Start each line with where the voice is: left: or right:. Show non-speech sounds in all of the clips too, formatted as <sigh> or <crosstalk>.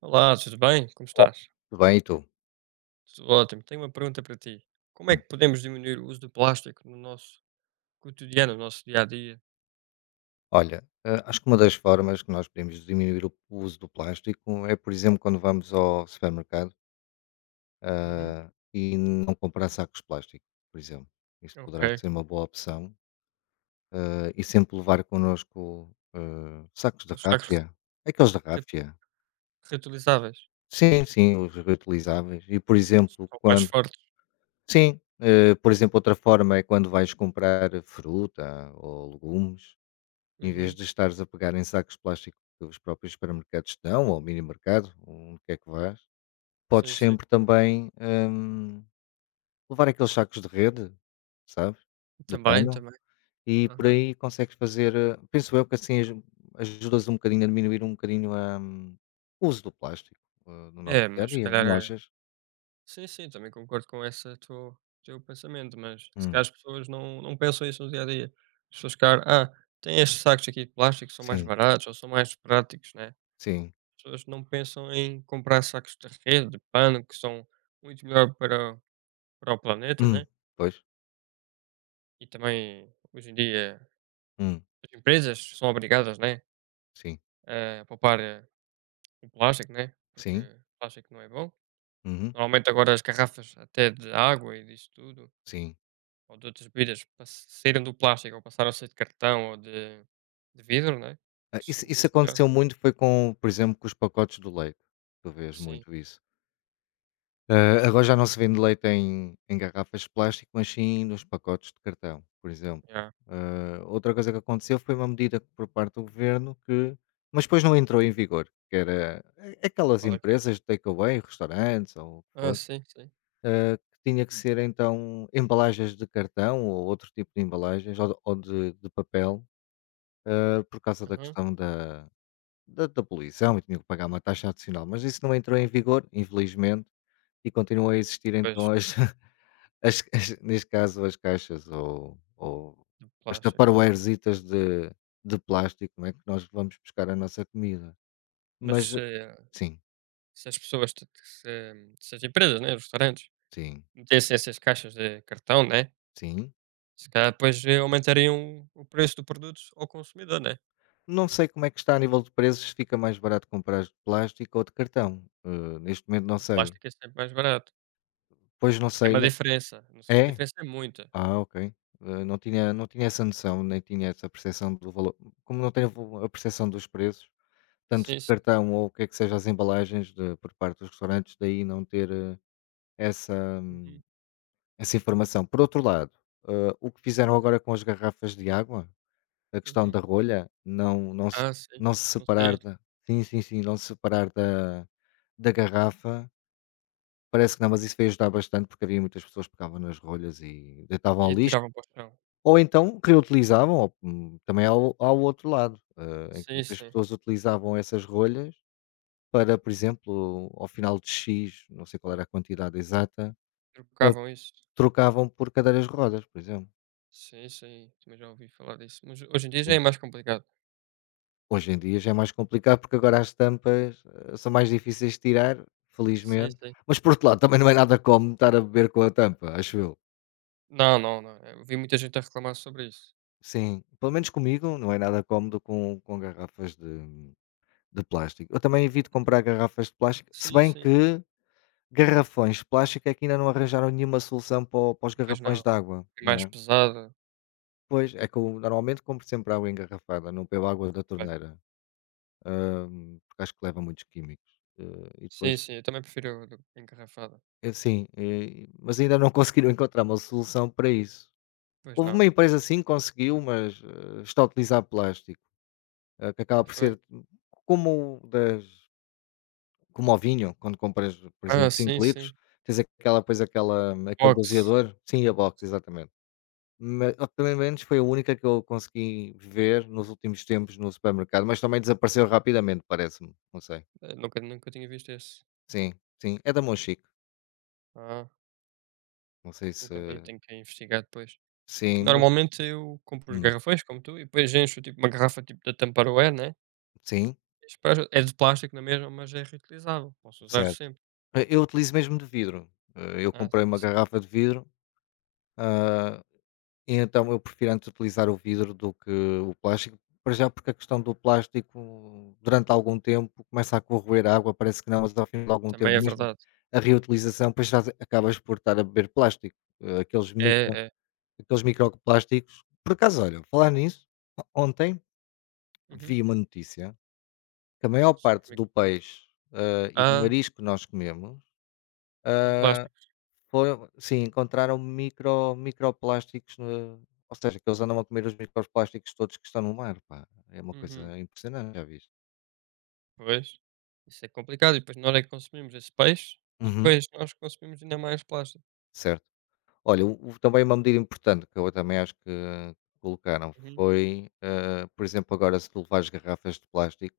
right: Olá, tudo bem? Como estás?
left: Tudo bem, e tu?
right: Tudo ótimo. Tenho uma pergunta para ti. Como é
left: Hum.
right: que podemos diminuir o uso do plástico no nosso cotidiano, no nosso dia a dia?
left: Olha, acho que uma das formas que nós podemos diminuir o uso do plástico é, por exemplo, quando vamos ao supermercado,
right: Uhum.
left: e não comprar sacos de plástico, por exemplo. Isso
right: Ok.
left: poderá ser uma boa opção. Ah, e sempre levar connosco sacos de
right: Aqueles sacos
left: ráfia, aqueles de
right: re-
left: ráfia.
right: reutilizáveis
left: Sim, sim, os reutilizáveis. E, por exemplo,
right: são mais
left: quando.
right: fortes.
left: Sim, por exemplo, outra forma é quando vais comprar fruta ou legumes. Em vez
right: Uhum.
left: de estares a pegar em sacos de plástico que os próprios supermercados te dão, ou mini mercado, onde quer que vás, podes
right: Sim, sim.
left: sempre também levar aqueles sacos de rede, sabes? De
right: Também,
left: pano,
right: também.
left: e por
right: Aham.
left: aí consegues fazer, penso eu que ajudas um bocadinho a diminuir um bocadinho a, o uso do plástico no nosso
right: É,
left: dia a
right: mas se
left: dia,
right: calhar.
left: não
right: É-
left: achas?
right: Sim, sim, também concordo com esse teu pensamento, mas se calhar
left: Hum,
right: as pessoas não pensam isso no dia a dia. As pessoas, se calhar, tem estes sacos aqui de plástico, são mais
left: sim,
right: baratos ou são mais práticos, né?
left: sim.
right: Pessoas não pensam em comprar sacos de rede, de pano, que são muito melhor para o planeta, né?
left: Hum, pois,
right: E também, hoje em dia,
left: hum,
right: as empresas são obrigadas, né?
left: sim,
right: A poupar o plástico, né? Porque
left: sim,
right: o plástico não é bom.
left: uhum,
right: Normalmente agora as garrafas até de água e disso tudo,
left: sim.
right: ou de outras bebidas, saíram do plástico ou passaram a ser de cartão ou de vidro, né?
left: Ah,
right: Porque são
left: isso
right: muito melhores.
left: aconteceu muito foi com, por exemplo, com os pacotes do leite, tu vês
right: Sim,
left: muito isso. Ah, agora já não se vende leite em garrafas de plástico, mas sim nos pacotes de cartão, por exemplo.
right: yeah.
left: Ah, outra coisa que aconteceu foi uma medida por parte do governo que, mas depois não entrou em vigor, que era a aquelas
right: Qual é que era?
left: empresas de takeaway, restaurantes ou o que
right: Ah,
left: fosse,
right: sim, sim.
left: que tinha que ser então embalagens de cartão ou outro tipo de embalagens ou de papel, por causa da
right: Aham.
left: questão da poluição, e tinham que pagar uma taxa adicional, mas isso não entrou em vigor, infelizmente, e continuam a existir
right: Pois,
left: então <laughs> neste caso as caixas ou
right: de
left: as
right: plástico.
left: taparoeiresitas de plástico, não é que nós vamos buscar a nossa comida. Mas
right: Mas eh,
left: sim,
right: se as pessoas, t- se as empresas, né, os restaurantes,
left: sim,
right: metessem essas caixas de cartão, né,
left: sim.
right: se calhar depois aumentariam o preço do produto ao consumidor, né?
left: Não sei como é que está a nível de preços, se fica mais barato comprar de plástico ou de cartão. Neste momento não
right: O
left: sei.
right: plástico é sempre mais barato.
left: Pois não
right: É
left: sei,
right: uma
left: não...
right: diferença. Não sei se a
left: é?
right: diferença é muita.
left: Ah, ok. Não tinha essa noção, nem tinha essa percepção do valor. Como não tenho a percepção dos preços, tanto
right: Sim,
left: de
right: sim.
left: cartão ou o que é que seja as embalagens de- por parte dos restaurantes, daí não ter essa, hum,
right: Uhum,
left: essa informação. Por outro lado, o que fizeram agora com as garrafas de água, a questão da
right: uhum.
left: rolha, se,
right: Ah, sim.
left: não se
right: Não
left: separar
right: sei.
left: da. Sim, sim, sim, não se separar da, da garrafa. Parece que não, mas isso veio ajudar bastante porque havia muitas pessoas que pegavam nas rolhas e deitavam
right: E
left: ao lixo.
right: atiravam para o chão.
left: Ou então reutilizavam, ou, também ao outro lado, em que
right: Sim,
left: muitas
right: sim.
left: pessoas utilizavam essas rolhas para, por exemplo, ao final de X, não sei qual era a quantidade exata, ah,
right: Trocavam isso.
left: trocavam por cadeiras de rodas, por exemplo.
right: Sim, sim. Também já ouvi falar disso. Mas hoje em dia já
left: Sim.
right: é mais complicado.
left: Hoje em dia já é mais complicado, porque agora as tampas, são mais difíceis de tirar,
right: Sim,
left: felizmente,
right: sim.
left: mas por outro lado também não é nada cómodo estar a beber com a tampa, acho eu.
right: Não, não, não. Eu vi muita gente a reclamar sobre isso.
left: Sim, pelo menos comigo não é nada cómodo com garrafas de plástico. Eu também evito comprar garrafas de plástico, se
right: Sim,
left: bem
right: sim.
left: que garrafões de plástico é que ainda não arranjaram nenhuma solução para o para os
right: Pois
left: garrafões
right: não.
left: de água,
right: É
left: não
right: mais
left: é?
right: pesado.
left: Pois, é que eu normalmente compro sempre água engarrafada, não bebo água da
right: Ok.
left: torneira, porque acho que leva muitos químicos, e depois
right: Sim, sim, eu também prefiro a do engarrafada.
left: sim, mas ainda não <laughs> conseguiram encontrar uma solução para isso.
right: Pois
left: Houve uma
right: não,
left: empresa sim que conseguiu, mas, está a utilizar plástico, que acaba
right: mas
left: por
right: foi.
left: ser como o das, como ao vinho, quando compras, por exemplo,
right: Ah, sim,
left: 5 litros,
right: sim.
left: tens aquela, depois aquela aquele
right: Box.
left: doseador, sim, a box, exatamente. Ma oh, pelo menos foi a única que eu consegui ver nos últimos tempos no supermercado, mas também desapareceu rapidamente, parece-me, não sei.
right: Nunca tinha visto esse.
left: Sim, sim, é da Monchique,
right: Ah,
left: não sei
right: nunca vi,
left: se
right: tenho que investigar depois. É que
left: sim, mas
right: normalmente eu compro os
left: hum,
right: garrafões como tu e depois encho tipo uma garrafa tipo da Tupperware, né,
left: sim,
right: espero é de plástico na mesma, mas é reutilizável, posso usar
left: certo.
right: sempre.
left: Eu utilizo mesmo de vidro, eu
right: Ah,
left: comprei
right: sim,
left: uma
right: sim,
left: garrafa de vidro, ah, e então eu prefiro antes utilizar o vidro do que o plástico, para já porque a questão do plástico durante algum tempo começa a corroer a água, parece que não, mas ao fim de algum tempo
right: também é
left: mesmo
right: verdade.
left: a reutilização, pois já acabas por estar a beber plástico, aqueles, micro,
right: É, é.
left: aqueles microplásticos. Por acaso, olha, falar nisso, ontem
right: Uhum.
left: vi uma notícia que a maior
right: Sobre
left: parte do
right: microplástico.
left: peixe e do
right: Ah,
left: marisco que nós comemos
right: tem plástico.
left: eh, foi um, sim, encontraram microplásticos no, ou seja, que eles andam a comer os microplásticos todos que estão no mar, pá. É uma
right: Uhum.
left: coisa impressionante, já viste.
right: Pois, isso é complicado e depois nós é que consumimos esse peixe e
left: Uhum,
right: depois nós consumimos ainda mais plástico.
left: certo. Olha, o também uma medida importante que eu também acho que colocaram
right: Uhum.
left: foi, por exemplo, agora se tu levares garrafas de plástico,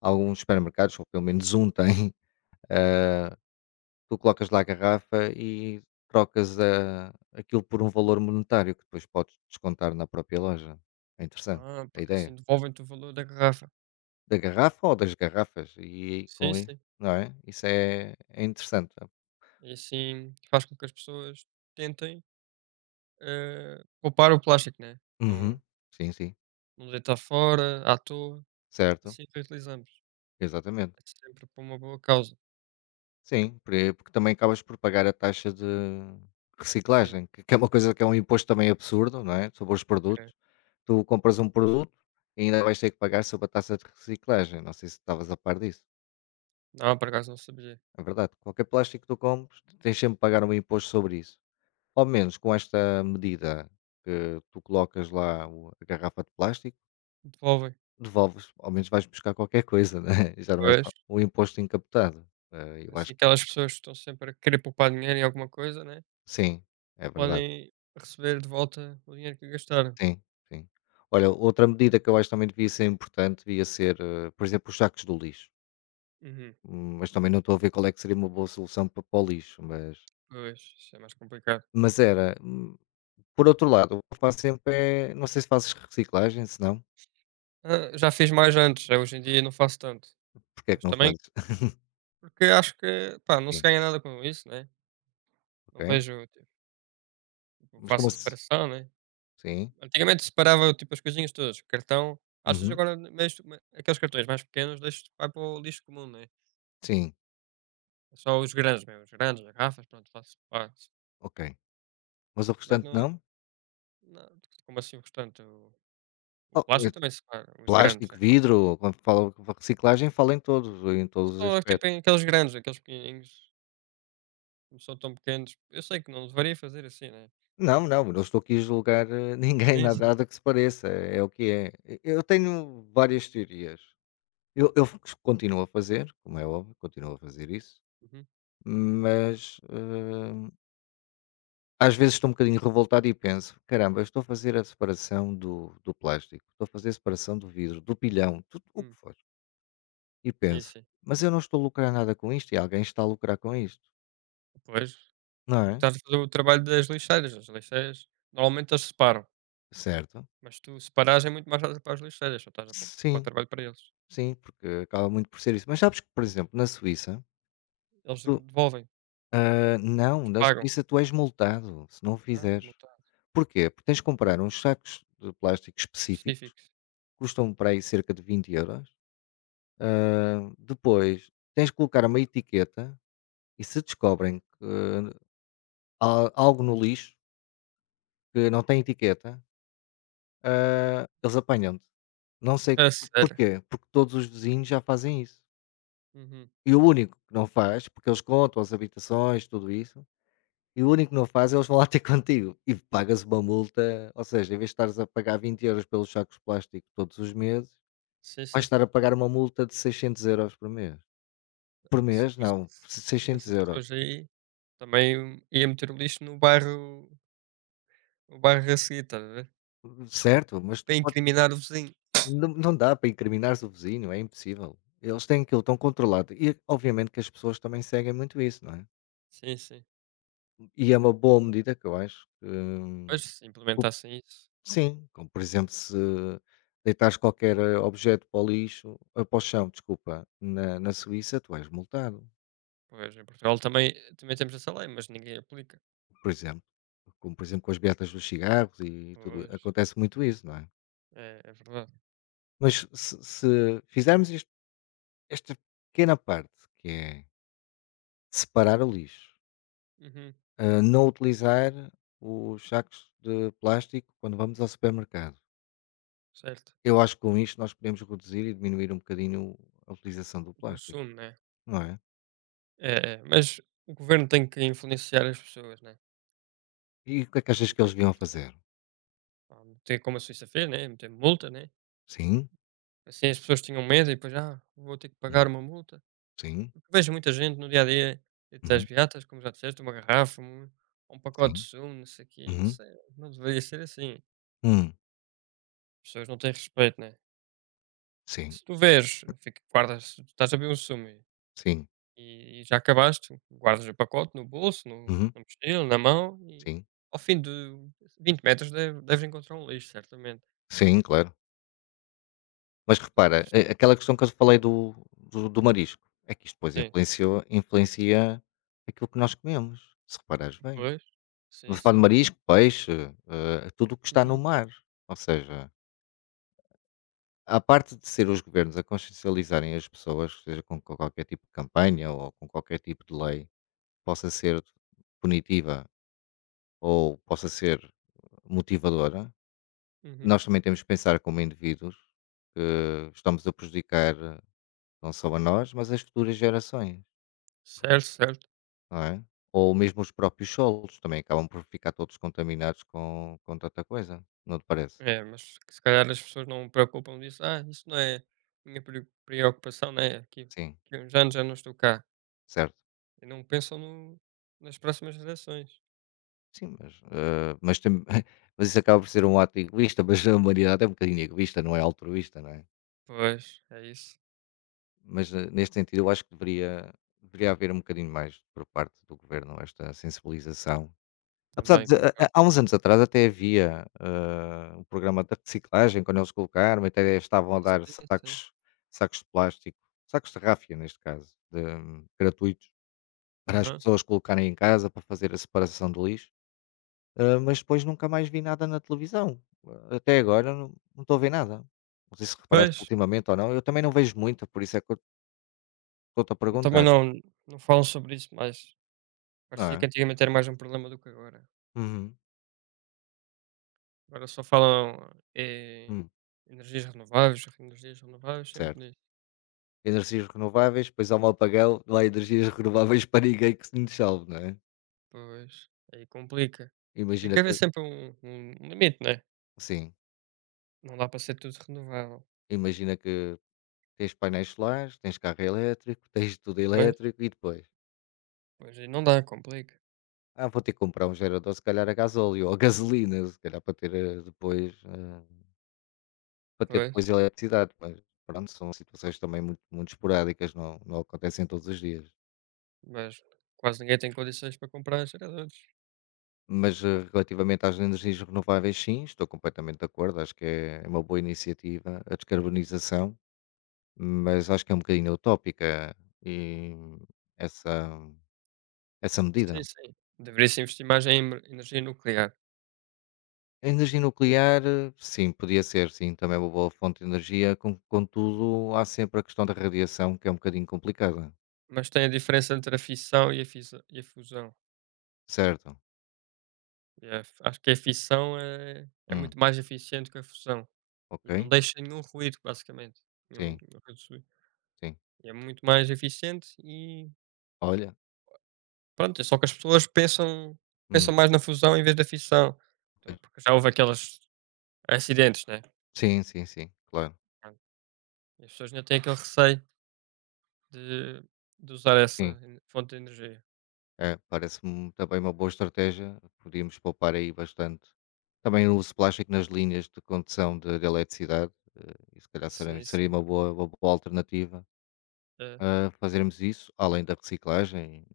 left: alguns supermercados, ou pelo menos um tem, <laughs> eh, tu colocas lá a garrafa e trocas a aquilo por um valor monetário que depois podes descontar na própria loja. É interessante
right: Ah,
left: a
right: porque
left: ideia.
right: assim devolvem-te o valor da garrafa.
left: Da garrafa ou das garrafas? E
right: Sim,
left: com isso
right: sim.
left: não é? Isso é é interessante. Sabe?
right: E assim faz com que as pessoas tentem, poupar o plástico, né,
left: Uhum. Sim, sim.
right: não deitar fora à toa,
left: Certo,
right: assim reutilizamos.
left: exatamente.
right: É sempre por uma boa causa.
left: Sim, por aí porque também acabas por pagar a taxa de
right: Sim,
left: reciclagem, que é uma coisa que é um imposto também absurdo, não é, sobre os
right: ok.
left: produtos. Tu compras um produto e ainda vais ter que pagar sobre a taxa de reciclagem, não sei se estavas a par disso.
right: Não, por acaso não sabia.
left: É verdade, qualquer plástico que tu compres, tens sempre que pagar um imposto sobre isso. Ao menos com esta medida, que tu colocas lá o a garrafa de plástico.
right: Devolvem.
left: Devolves, ao menos vais buscar qualquer coisa, né? <laughs> Já não é só
right: Pois,
left: o imposto encapotado. Eu
right: assim
left: acho que
right: aquelas pessoas que estão sempre a querer poupar dinheiro em alguma coisa, né,
left: sim, é verdade.
right: podem receber de volta o dinheiro que gastaram.
left: Sim, sim. Olha, outra medida que eu acho também devia ser importante, devia ser, por exemplo, os sacos do lixo.
right: Uhum.
left: Mas também não estou a ver qual é que seria uma boa solução para, para o lixo,
right: Pois, isso é mais complicado.
left: mas era. Por outro lado, o que eu faço sempre é, não sei se fazes reciclagem, se não,
right: Ah, já fiz mais antes, hoje em dia não faço tanto.
left: porque é que
right: Mas
left: não
right: também
left: fazes? <laughs>
right: porque acho que, pá, não se
left: Sim,
right: ganha nada com isso, né? Não
left: ok.
right: vejo, tipo,
left: Mas como
right: faço a
left: se...
right: separação, né?
left: Sim,
right: Antigamente separava, tipo, as coisinhas todas. Cartão, às vezes
left: uhum,
right: agora aqueles cartões mais pequenos deixo, vai para o lixo comum, né?
left: sim,
right: É só os grandes mesmo, os grandes, as garrafas, pronto, faço, pá.
left: ok. Mas o
right: Mas
left: restante
right: não,
left: não?
right: não, como assim o restante, o
left: Oh,
right: plástico também separa, os grandes,
left: plástico,
right: é pá.
left: vidro, quando falam de reciclagem, falam em todos, em todos os
right: Só, tipo,
left: aspectos.
right: em aqueles grandes, aqueles pequenininhos, como são tão pequenos, eu sei que não deveria fazer assim, né.
left: Não, não, não estou aqui a julgar, <laughs> ninguém,
right: Sim, sim.
left: nada que se pareça, é é o que é. E eu tenho várias teorias. Eu continuo a fazer, como é óbvio, continuo a fazer isso,
right: Uhum.
left: mas, às vezes estou um bocadinho revoltado e penso: "Caramba, eu estou a fazer a separação do plástico, estou a fazer a separação do vidro, do pilhão", tudo o que
right: Hum.
left: for. E
right: Sim,
left: penso:
right: sim.
left: "Mas eu não estou a lucrar nada com isto e alguém está a lucrar com isto",
right: Pois,
left: não é?
right: estás a fazer o trabalho das lixeiras. As lixeiras, normalmente eles separam,
left: Certo?
right: mas tu separares é muito mais fácil para as lixeiras, só estás a pôr para o
left: Sim,
right: trabalho para eles.
left: sim, porque acaba muito por ser isso. Mas sabes que, por exemplo, na Suíça,
right: Eles
left: tu,
right: devolvem, né,
left: não,
right: eles
left: na
right: pagam.
left: Suíça tu és multado se não o
right: Ah, és
left: fizeres.
right: multado,
left: Porquê? Porque tens de comprar uns sacos de plástico específicos,
right: específicos.
left: custam para aí cerca de 20 euros. Ah, depois tens de colocar uma etiqueta e se descobrem que há algo no lixo que não tem etiqueta, eles apanham-te. Não sei
right: A sério?
left: porquê, porque todos os vizinhos já fazem isso.
right: Uhum.
left: E o único que não faz, porque eles contam as habitações, tudo isso, E o único que não faz é eles vão lá ter <laughs> contigo e pagas uma multa, ou seja, em vez de estares a pagar 20 euros pelos sacos de plástico todos os meses,
right: Sim,
left: vais
right: sim.
left: estar a pagar uma multa de 600 euros por mês. Por
right: Se eu
left: mês
right: fosse
left: não, seiscentos
right: dessas
left: euros.
right: pessoas aí, também ia meter o lixo no bairro no bairro a seguir, estás a ver?
left: Certo, mas tu
right: Para
left: podes,
right: incriminar o vizinho.
left: não, não dá para incriminares o vizinho, é impossível. Eles têm aquilo tão controlado e obviamente que as pessoas também seguem muito isso, não é?
right: Sim, sim.
left: E é uma boa medida que eu acho que
right: Pois, se implementassem isso.
left: sim, como por exemplo, se deitares qualquer objeto para o lixo, para o chão, desculpa, na Suíça, tu és multado,
right: Pois, em Portugal também temos essa lei, mas ninguém aplica.
left: por exemplo. Como por exemplo com as beatas dos cigarros e tudo.
right: Pois,
left: Acontece muito isso, não é?
right: é verdade.
left: Se fizermos esta pequena parte, que é separar o lixo,
right: Uhum,
left: não utilizar os sacos de plástico quando vamos ao supermercado,
right: certo.
left: eu acho que com isto nós podemos reduzir e diminuir um bocadinho a utilização do
right: O
left: plástico,
right: consumo, né.
left: não é?
right: É, é, mas o governo tem que influenciar as pessoas, né,
left: E o que é que achas
right: não
left: que
right: é
left: eles deviam
right: influenciar.
left: fazer?
right: Pá, meter como a Suíça fez, né, meter multa, né,
left: Sim,
right: assim as pessoas tinham medo e depois: "Ah, vou ter que
left: hum,
right: pagar uma multa".
left: sim,
right: Porque vejo muita gente no dia a dia, entre as
left: uhum,
right: beatas, como já disseste, uma garrafa, um pacote
left: sim,
right: de sumo, não sei o quê,
left: uhum,
right: isso é não deveria ser assim.
left: hum,
right: As pessoas não têm respeito, né.
left: sim,
right: Se tu vês, fica guardas, estás a beber um sumo
left: sim,
right: e já acabaste, guardas o pacote no bolso, no
left: uhum,
right: na mochila, na mão e
left: sim,
right: ao fim de 20 metros deves encontrar um lixo, certamente.
left: sim, claro. Mas repara, a aquela questão que eu falei do marisco, é que isto depois
right: Sim,
left: influenciou influencia aquilo que nós comemos, se reparares bem.
right: pois.
left: Estamos
right: Sim,
left: a falar de
right: sim.
left: marisco, peixe, é tudo o que está no
right: Uhum,
left: mar. Ou seja, à parte de ser os governos a consciencializarem as pessoas, seja com qualquer tipo de campanha ou com qualquer tipo de lei, possa ser punitiva ou possa ser motivadora.
right: uhum.
left: Nós também temos que pensar como indivíduos que estamos a prejudicar não só a nós, mas as futuras gerações,
right: Certo, certo.
left: não é? Ou mesmo os próprios solos também acabam por ficar todos contaminados com tanta coisa, não te parece?
right: É, mas que se calhar as pessoas não preocupam disso: "Ah, isso não é minha preocupação, né, aqui
left: Sim,
right: daqui uns anos já não estou cá",
left: certo.
right: e não pensam no nas próximas gerações.
left: Sim, mas, <laughs> mas isso acaba por ser um ato egoísta, mas a humanidade é um bocadinho egoísta, não é altruísta, não é?
right: Pois, é isso,
left: Mas neste sentido eu acho que deveria haver um bocadinho mais por parte do governo esta sensibilização. Apesar
right: também
left: de
right: concordo.
left: há uns anos atrás até havia, um programa de reciclagem quando eles colocaram, até estavam a dar
right: Sim, sim.
left: sacos de plástico, sacos de ráfia neste caso, de gratuitos, para as
right: Aham.
left: pessoas colocarem em casa para fazer a separação do lixo, mas depois nunca mais vi nada na televisão. Até agora não, não estou a ver nada. Não sei se reparaste
right: Pois.
left: ultimamente ou não, eu também não vejo muito, por isso é que eu estou-te a
right: Também
left: perguntar,
right: não falam sobre isso mais.
left: não
right: Parecia que
left: é?
right: antigamente era mais um problema do que agora.
left: Uhum,
right: Agora só falam, eh,
left: hum,
right: energias renováveis, sempre
left: certo.
right: nisso.
left: Energias renováveis, depois há um apagão, não há energias renováveis para ninguém que se nos salve, não é?
right: Pois, aí complica. Tem
left: Imagina
right: que haver
left: tu
right: sempre um limite, né?
left: sim,
right: Não dá para ser tudo renovável.
left: imagina que tens painéis solares, tens carro elétrico, tens tudo
right: Pois,
left: elétrico e depois:
right: pois aí não dá, complica.
left: "Ah, vou ter que comprar um gerador se calhar a gasóleo ou a gasolina, se calhar para ter, depois, para ter
right: Pois,
left: depois eletricidade", mas pronto, são situações também muito esporádicas, não, não acontecem todos os dias.
right: mas quase ninguém tem condições para comprar geradores.
left: Mas, relativamente às energias renováveis, sim, estou completamente de acordo, acho que é uma boa iniciativa a descarbonização. Mas acho que é um bocadinho utópica e essa essa medida.
right: Sim, sim. Deveria-se investir mais em emer energia nuclear.
left: A energia
right: Eh,
left: nuclear, sim, podia ser, sim, também é uma boa fonte de energia, contudo, há sempre a questão da radiação, que é um bocadinho complicada,
right: mas tem a diferença entre a fissão e a fusão.
left: certo?
right: É, acho que a fissão é
left: Hum,
right: muito mais eficiente que a fusão e não
left: ok,
right: deixa nenhum ruído, basicamente, nenhum
left: sim,
right: ruído
left: sim.
right: e é muito mais eficiente e
left: Olha,
right: pronto, é só que as pessoas
left: hum,
right: pensam mais na fusão em vez da fissão.
left: pois.
right: Então, porque já houve aqueles acidentes, né,
left: Sim, sim, sim, claro,
right: pronto, e as pessoas ainda têm aquele receio de de usar essa
left: sim.
right: en fonte de energia.
left: É, parece-me também uma boa estratégia. Podíamos poupar aí bastante. Também o uso de plástico nas linhas de condução de eletricidade, e se calhar
right: Sim,
left: seria
right: sim.
left: uma boa alternativa
right: É,
left: a fazermos isso, além da reciclagem.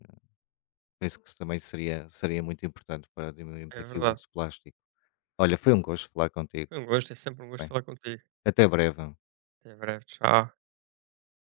left: Penso que isso também seria muito importante para diminuirmos
right: é
left: aqui o
right: verdade.
left: uso de plástico. Olha, foi um gosto falar contigo.
right: Foi um gosto, é sempre um gosto
left: Bem,
right: falar contigo.
left: até breve.
right: Até breve, tchau.